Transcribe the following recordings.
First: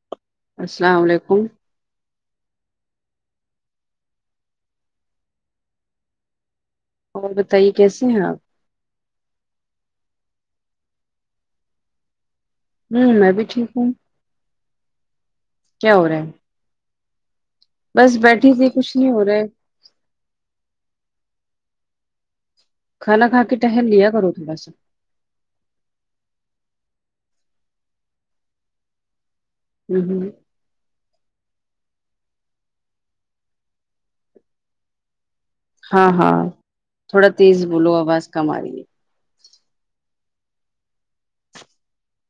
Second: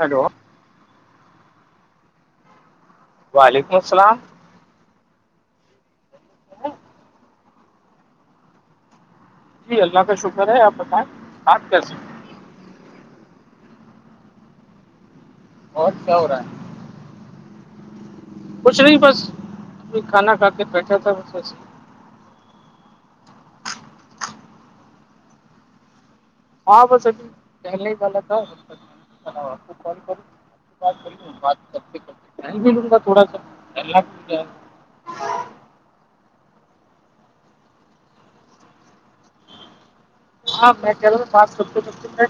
Hello السلام علیکم وعلیکم السلام اور بتائیے کیسے ہیں آپ جی اللہ کا شکر ہے آپ بتائیں بات کی سکتے ہوں میں بھی ٹھیک ہوں اور کیا ہو رہا بس بیٹ کچھ نہیں بس کھانا کھا کے بیٹھا تھا کھانا کھا کے ٹہم لیا کرو تھوڑا سا ہاں بس ابھی پہلے ہی پل تھا کال ہوں کر ہوں بات کرتے کرتے ملوں گا تھوڑا سا جائے [unintelligible] ہاں ہاں تھوڑا تیز بولو آواز کم آ رہی ہے ہاں میں کہہ رہاوںات سب سا [unintelligible]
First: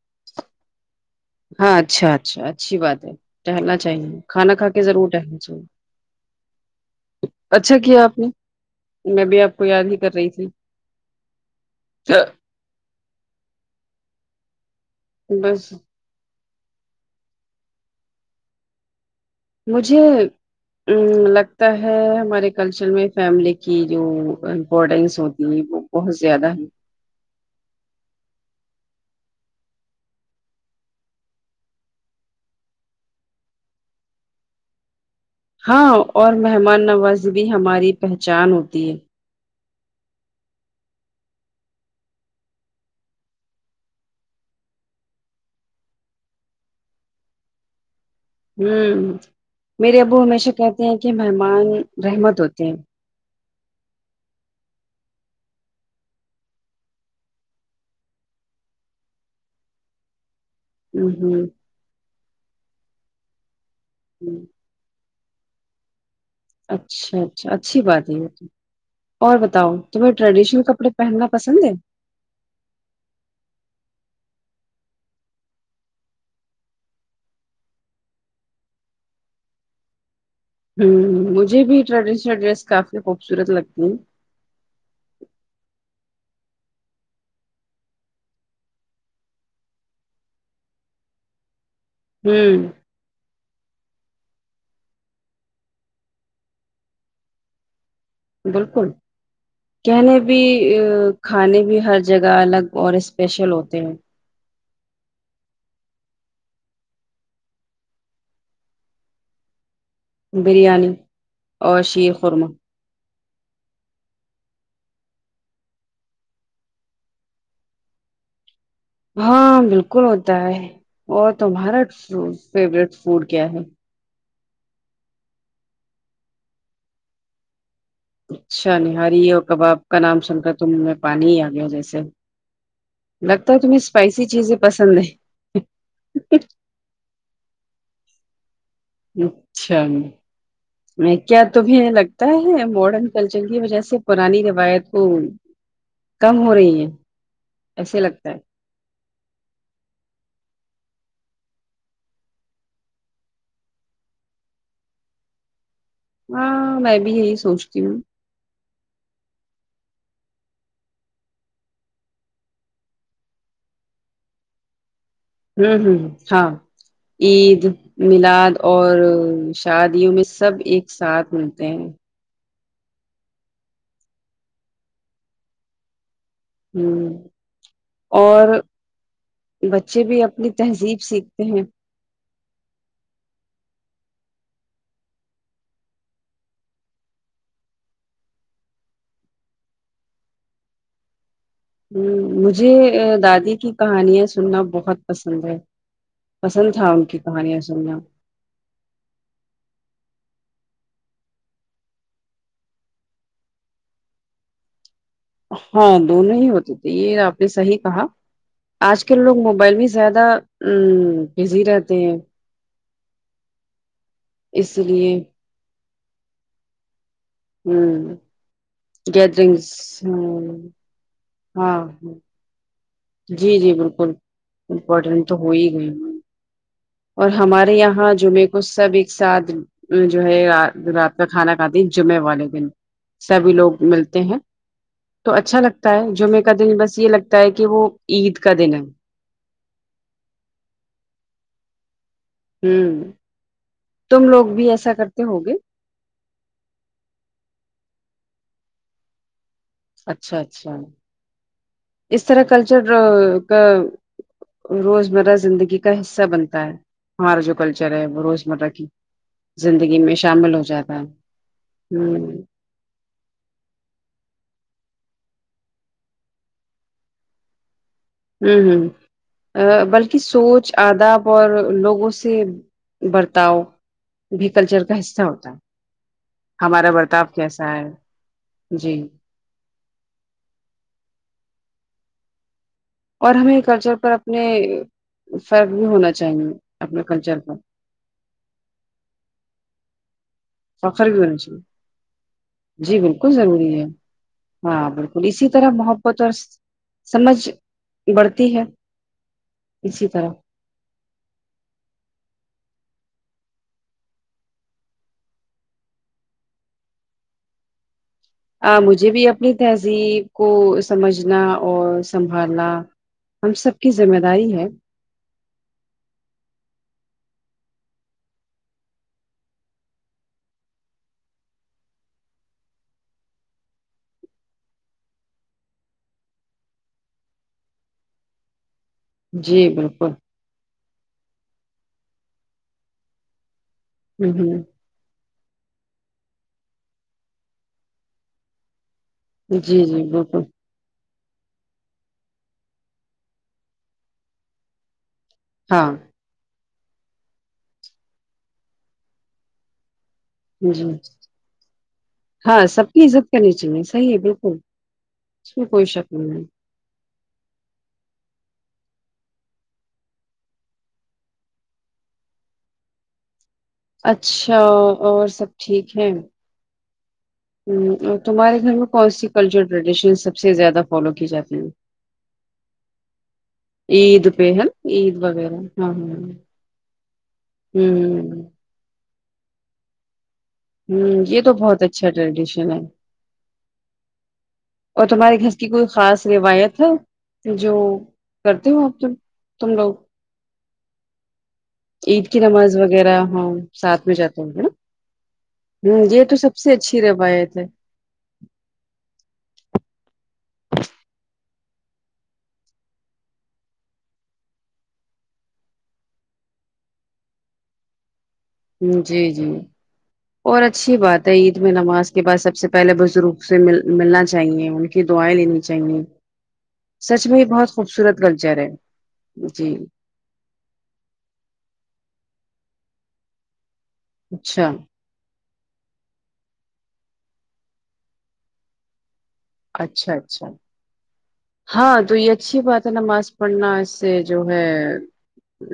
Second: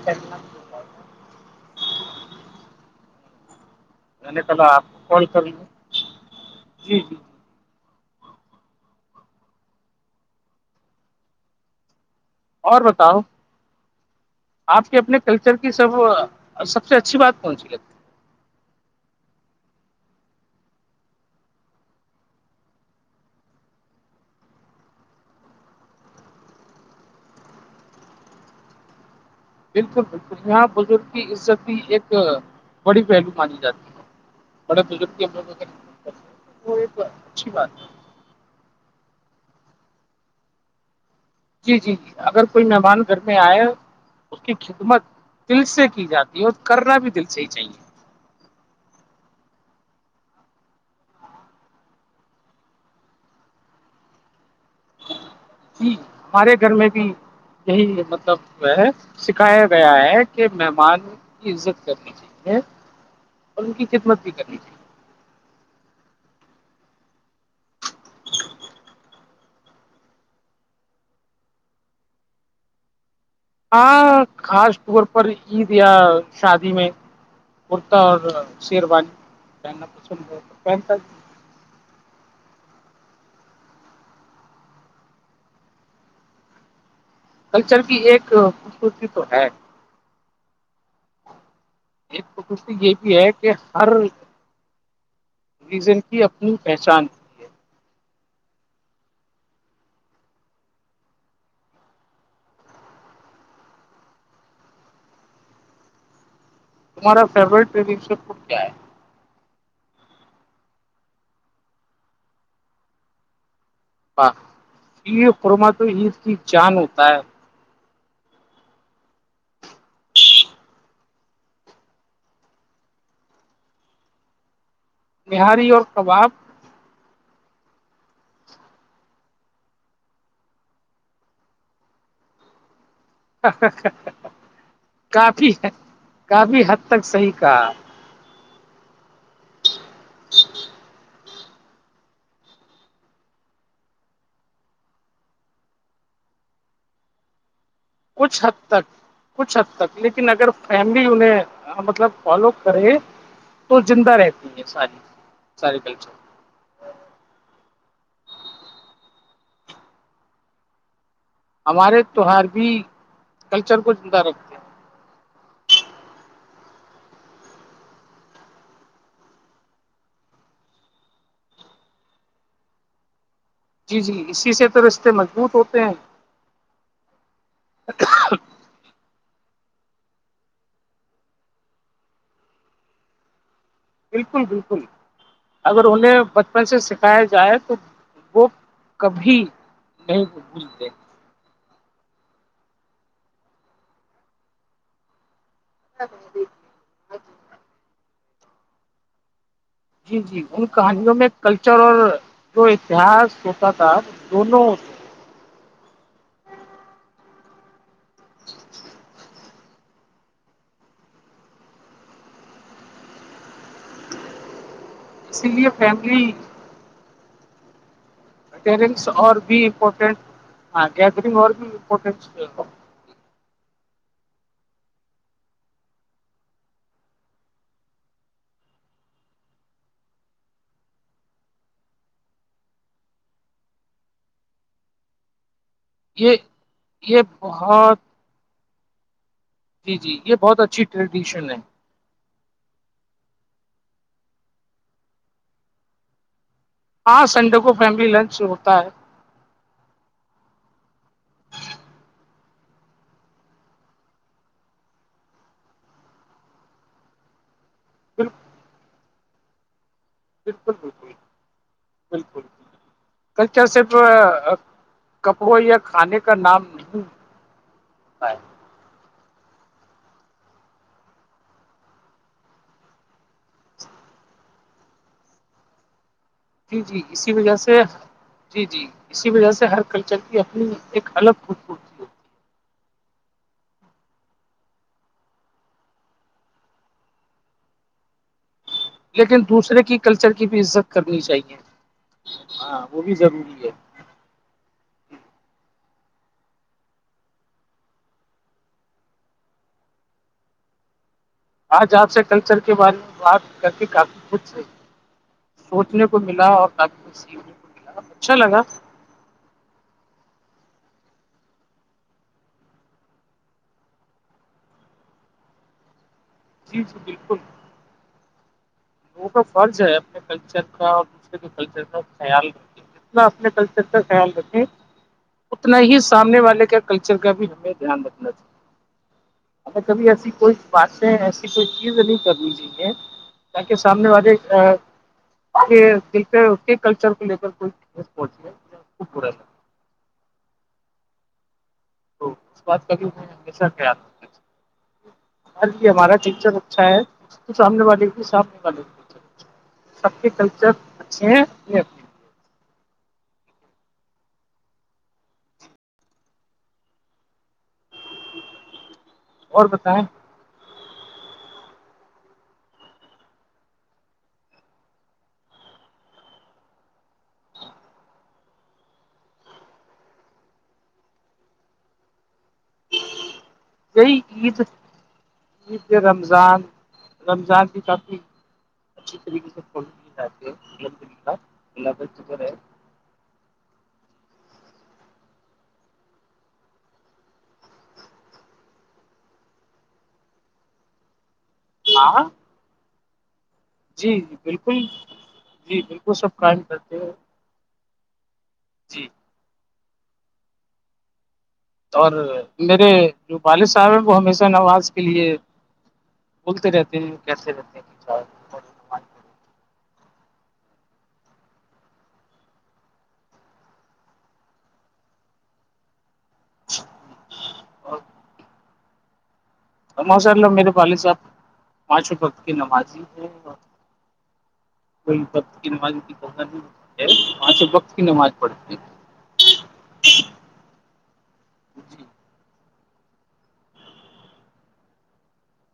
ہاں اچھا اچھا اچھی بات ہے ٹہلنا چاہیے میں نے کھانا کھا کہا کے آپ کو ضرور کال ٹہلنا کر لوں چاہیے جی جی اچھا کیا آپ نے میں بھی آپ کو یاد ہی کر رہی تھی چھ [unintelligible] اور بتاؤ آپ کے اپنے کلچر کی بس سب اور سب سے اچھی بات کون سی لگ ہے مجھے لگتا ہے ہمارے کلچر میں فیملی کی جو امپورٹینس ہوتی ہے وہ بہت زیادہ ہے بالکل بالکل یہاں بزرگ کی عزت بھی ایک بڑی پہلو مانی جاتی ہے بڑے ستی [unintelligible] ہاں اور مہمان نوازی بھی بات ہے ہماری پہچان ہوتی ہے جی جی جی اگر کوئی مہمان گھر میں آئے اس کی خدمت دل سے کی جاتی ہے اور کرنا بھی دل سے ہی چاہیے ہوں میرے ابو ہمیشہ کہتے ہیں کہ مہمان رحمت ہوتے ہیں ج ہمارے گھر میں بھی یہی مطلب سکھایا گیا ہے کے مہمان ہ کی عزت کرنی چاہیے اور ان کی خدمت بھی ہ کرنی چاہیے اچھا اچھا اچھی بات ہے یہ تو اور بتاؤ تمہیں ٹریڈیشنل کپڑے پہننا پسند ہے ہاں خاص طور پر عید یا شادی میں کرتا اور شیروانی کہنا پسند ہو ہ مجھے بھی ٹریڈیشنل ڈریس کافی خوبصورت لگتی ہیں کلچر کی ایک خوبصورتی تو ہے ایک تو کشتی ہ یہ بھی ہے [unintelligible] ہر ریزن کی اپنی پہچان ہوتی ہے بالکل کہنے بھی کھانے بھی ہر جگہ الگ اور اسپیشل ہوتے ہیں تمہارا فیوریٹ ٹریڈنشن کیا ہے بریانی اور شیر خورمہ شیرخرمہ تو عید کی جان ہوتا ہے ہاں بالکل ہوتا ہے اور تمہارا فیورٹ فوڈ کیا ہے نہاری اور کباب اچھا نہاری اور کباب کا نام سن کر تومنہ میں پانی ہی آ گیا ہو جیسے لگتا ہے تمہیں اسپائسی چیزیں پسند نہیں کافی ہے [unintelligible] کافی حد تک صحی تھا اچھا کیا تمہیں لگتا ہے ماڈرن کلچر کی وجہ سے پرانی روایت کو کم ہو رہی ہیں ایسے لگتا ہے کچھ حد تک کچھ حد تک لیکن اگر فیملی انہیں مطلب فالو کرے تو زندہ رہتی ہیں ساری سارے کلچر ہاں میں بھی یہی سوچتی ہوں ہمارے تہوہارہی کلچر کو زندہ رکھتے ہیں ہوں ہوں ہاں عید میلاد اور شادیوں میں سب ایک ساتھ ملتے ہیں جی جی اسی سے تو رستے مضبوط ہوتے ہیں ہوں اور بچے بھی اپنی تہذیب سیکھتے ہیں بالکل بالکل اگر انہیں بچپن سے سکھایا جائے تو وہ کبھی نہیں وہ بولتے مجھے دادی کی کہانیاں سننا بہت پسند ہے [inaudible] پسند تھا ان کی کہانیاں سننا جی جی ان کہانیوں میں کلچر اور جو اتحاس ہوتا تھا دونوں ہاں دونوں ہی ہوتے تھے یہ آپ نے صحی کہا آج کل لوگ موبائل بھی زیادہ ا بزی رہتے ہیں اس لیے اس لیے فیملی ہوں پرنٹس اور بھی امپورٹینٹ ہاں گیدرنگ اور بھی ہاں امپورٹینٹ جی جی بالکل امپورٹینٹ تو ہو ہی گیا اور ہمارے یہاں جمعے کو سب ایک ساتھ جو ہے رات کا کھانا کھاتی جمعے والے دن سبھی لوگ ملتے ہیں تو اچھا لگتا ہے یہ جمعے کا دن بس یہ لگتا ہے کہ وہ عید کا دن ہے جی جی یہ بہت اچھی ٹریڈیشن ہے ہوں تم لوگ بھی ایسا کرتے ہو گے ہاں سنڈے کو فیملی لنچ ہوتا ہے اچھا اچھا اس طرح کلچر کا روزمرہ زندگی کا حصہ بنتا ہے ہمارا جو کلچر ہے وہ بالکل روزمرہ کی زندگی میں شامل ہو بالکل جاتا بالکل ہے ہ کل کیا صرف کپڑوں یا کھانے کا نام نہیں ہے ہوں ہوں بلکہ سوچ آداب اور لوگوں سے برتاؤ بھی کلچر کا حصہ ہوتا جی ہمارا جی برتاؤ اسی وجہ کیسا سے ہے جی جی اسی وجہ سے ہر کلچر کی اپنی ایک الگ خوب اور ہمیں کلچر پر اپنے فرق بھی ہونا چاہیے اپنے کلچر پر لیکن دوسرے کی کلچر کی بھی عزت فخر بھی کرنی ہونا چاہیے ہاں وہ بھی ضروری ہے ہاں بالکل اسی طرح محبت اور سمجھ بڑھتی ہے اسی طرح آج آپ سے کلچر کے بارے میں بات کر کے کافی خوش تھی سوچنے کو ملا اورق سیکھنے کو ملا اچھا لگا ج بھی اپنی تہذیب کو سمجھنا اور سنبھالنا ہم سب کی ذمہ داری ہے جی جی بالکل [inaudible] لوگوں کا فرض ہے اپنے کلچر کا اور دوسرے کے کلچر کا خیال رکھ کے اپنا اپنے کلچر کا خیال رکھیں اتنا ہی سامنے والے کا کلچر کا بھی ہمیں دھیان رکھنا چاہیے جی ہمیں کبھی بالکل ایسی کوئی باتیں ایسی کوئی چیز نہیں کرنی چاہیے تاکہ سامنے ہ والے ہ دل پ کے کلچر کو لے کوئی پہنچا جی جی بالکل تو اس بات کا بھی ہمیشہ خیال رکھنا یہ ہاں ہمارا ٹیچر اچ شاید سامنے والے کہ سامنے والے کلچر سب کے کلچر جی اچھے ہیں ہاں سب کی عزت کرنی چاہیے صحیح ہے بالکل کوئی شکل نہیں اور بتیں اچھا اور سب ٹھیک ہے ہ تمہارے گھر میں کون سی کلچر ٹریڈیشن سب سے زیادہ فالو کی جاتی ہیں یہی پہ ہے عید نا عید وغیرہ عید ہاں ہاں رمضان رمضان بھی کافی ہوں اچھی طریقے سےڑ جاتی ہے ہوں یہ تو بہت اچھا ٹریڈیشن ہے [inaudible] اور تمہارے گھر کی کوئی خاص روایت ہے جو کرتے ہو آپ ت تم لوگ ہاں عید کی نماز وغیرہ ہ ساتھ میں جی جاتا جی ہوں نا بالکل جی ہ بالکل یہ تو سب قائم سے اچھی کرتے ہو روایت ہے جی اور میرے جو والد صاحب ہیں وہ ہمیشہ نواز کے لیے ہوگتی رہتیین کیٹتی رہتی جی جی اور اچھی بات ہے عید میں نماز کے بعد سب سے پہلے بزرگ سے مل ملنا چاہیے ان کی دعائیں لینی چاہیے سچ میں یہ بہت پڑھو۔ خوبصورت کلچر ہے جی ماشاء اللہ میرے والد صاحب پانچوں وقت کی نمازی ہے اچھا کوئی وقت کی نماز اہ نہیں وہاں سے وقت کی نماز پڑھتی اچھا اچھا ہاں جی تو یہ اچھی بات ہے نماز پڑھنا اس سے جو ہے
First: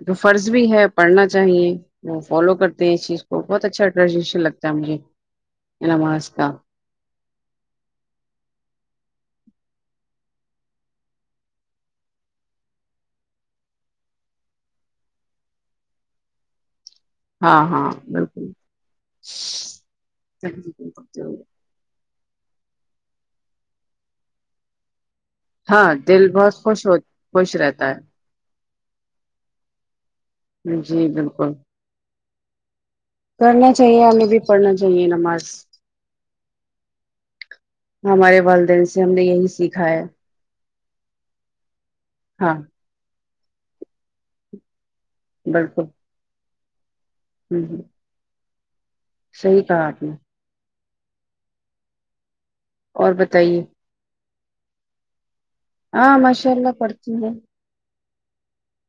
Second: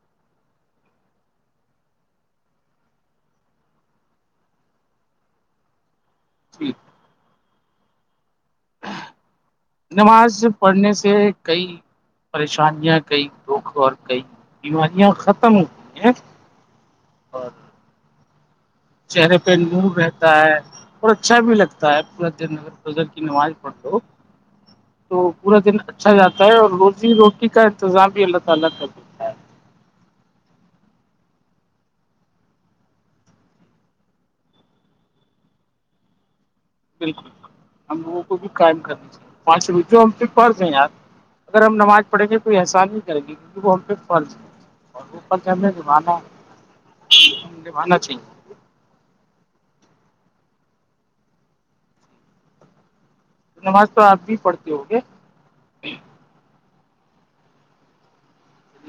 تو فرض بھی ہے پڑھنا چاہیے وہ فالو کرتے ہیں اس چیز کو بہت اچھا ٹریڈیشن لگتا ہے مجھے نماز کا ج نماز پڑھنے سے کئی پریشانیاں کئی دکھ اور کئی بیماریاں ختم ہو گئی ہیں اور ہاں ہاں بالکل چہرے پہ نور رہتا ہے اور اچھا بھی لگتا ہے ب ن پرجیک نواز پڑ تو پورا دن ہاں اچھا دل جاتا بہت ہے اور خوش ہو روزی روٹی خوش کا رہتا انتظام بھی اللہ تعالی کر دیتا ہے جی بالکل کرنا چاہیے ہمیں بھی پڑھنا چاہیے نمارس بالکل ہم لوگوں کو ہمارے بھی قائم والدین سے کرنا ہم نے چاہیے یہی پانچ روپے سیکھا جو ہے ہم پ پڑھ دیں یار اگر ہم نمازڑیں گے ہاں کوئی احسانی کریں گی کیکہ وہ ہم پہ فرچ ہے اور وہ فرچ ہم نے بالکل زمانا ہے ے ہ مان چ صحیح کہا آپ نے اور بتائیے نماز تو آپ بھی پڑھتے ہو گے چلیے ہاں مشاء اللہ پڑتی ہیں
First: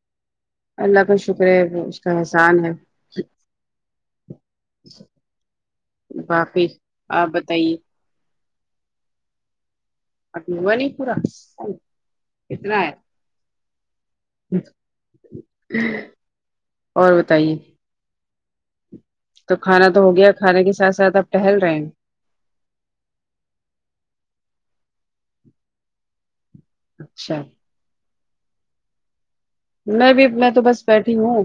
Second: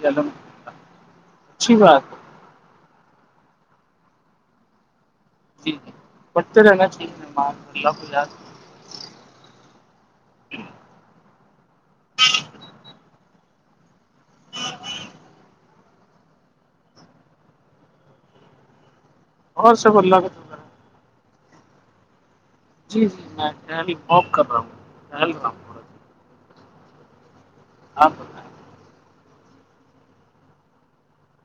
الل ن اللہ کا شکر ہے اس کا احسان ہے ہے جی جی بچتے باقی رہنا چاہیز آپ ممان بتائیے اللہ پ ا وہ نہیں پورا کتنا ہے اور بتائیے تو اور کھانا سب تو ہو اللہ کا گیا شکر کھانے ہے کے ساتھ ساتھ آپ ٹہل رہے ہیں جی جی میں ہلی بک کر رہا ہوں ہل رہا ہوں تھوڑا اچھا آپ میں بھی میں تو بس بیٹھی ہوں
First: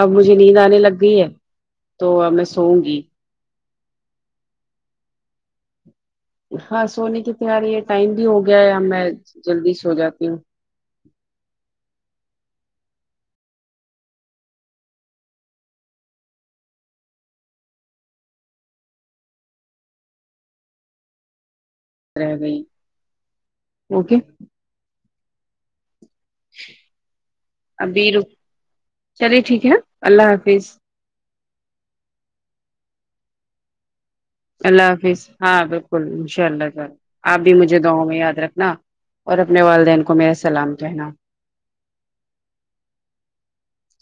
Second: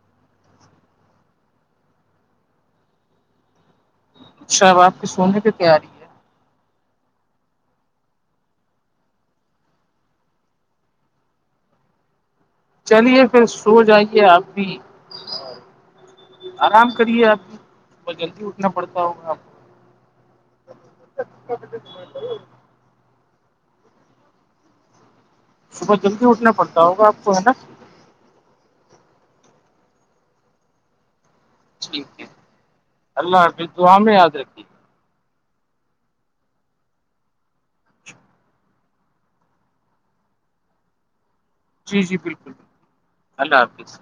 اب مجھے نیند آنے لگ گئی ہے تو میں سوؤں گی شاب آپ کے سونے کی تیاری ہے ہاں سونے کی تیاری ہے ٹائم بھی ہو گیا ہے ا میں جلدی سو جاتی ہوں چلیے پھر سو جائیے آپ بھی آرام کریے آپ بت جلدی اٹھنا پڑتا ہوگا آپ ب رہ گئی اوکے کو صبح جلدی اٹھنا پڑتا ہوگا آپ کو ہے نا ابھی ر چلیے ٹھیک ہے اللہ حافظ ٹھیک ہے اللہام آد اللہ حافظ ہاں بالکل انشاء اللہلہ آپ بھی مجھے دواؤں میں یاد رکھنا اور اپنے والدین کو میرا سلام کہنا جی جی بالکل بالکل اللہ حافظ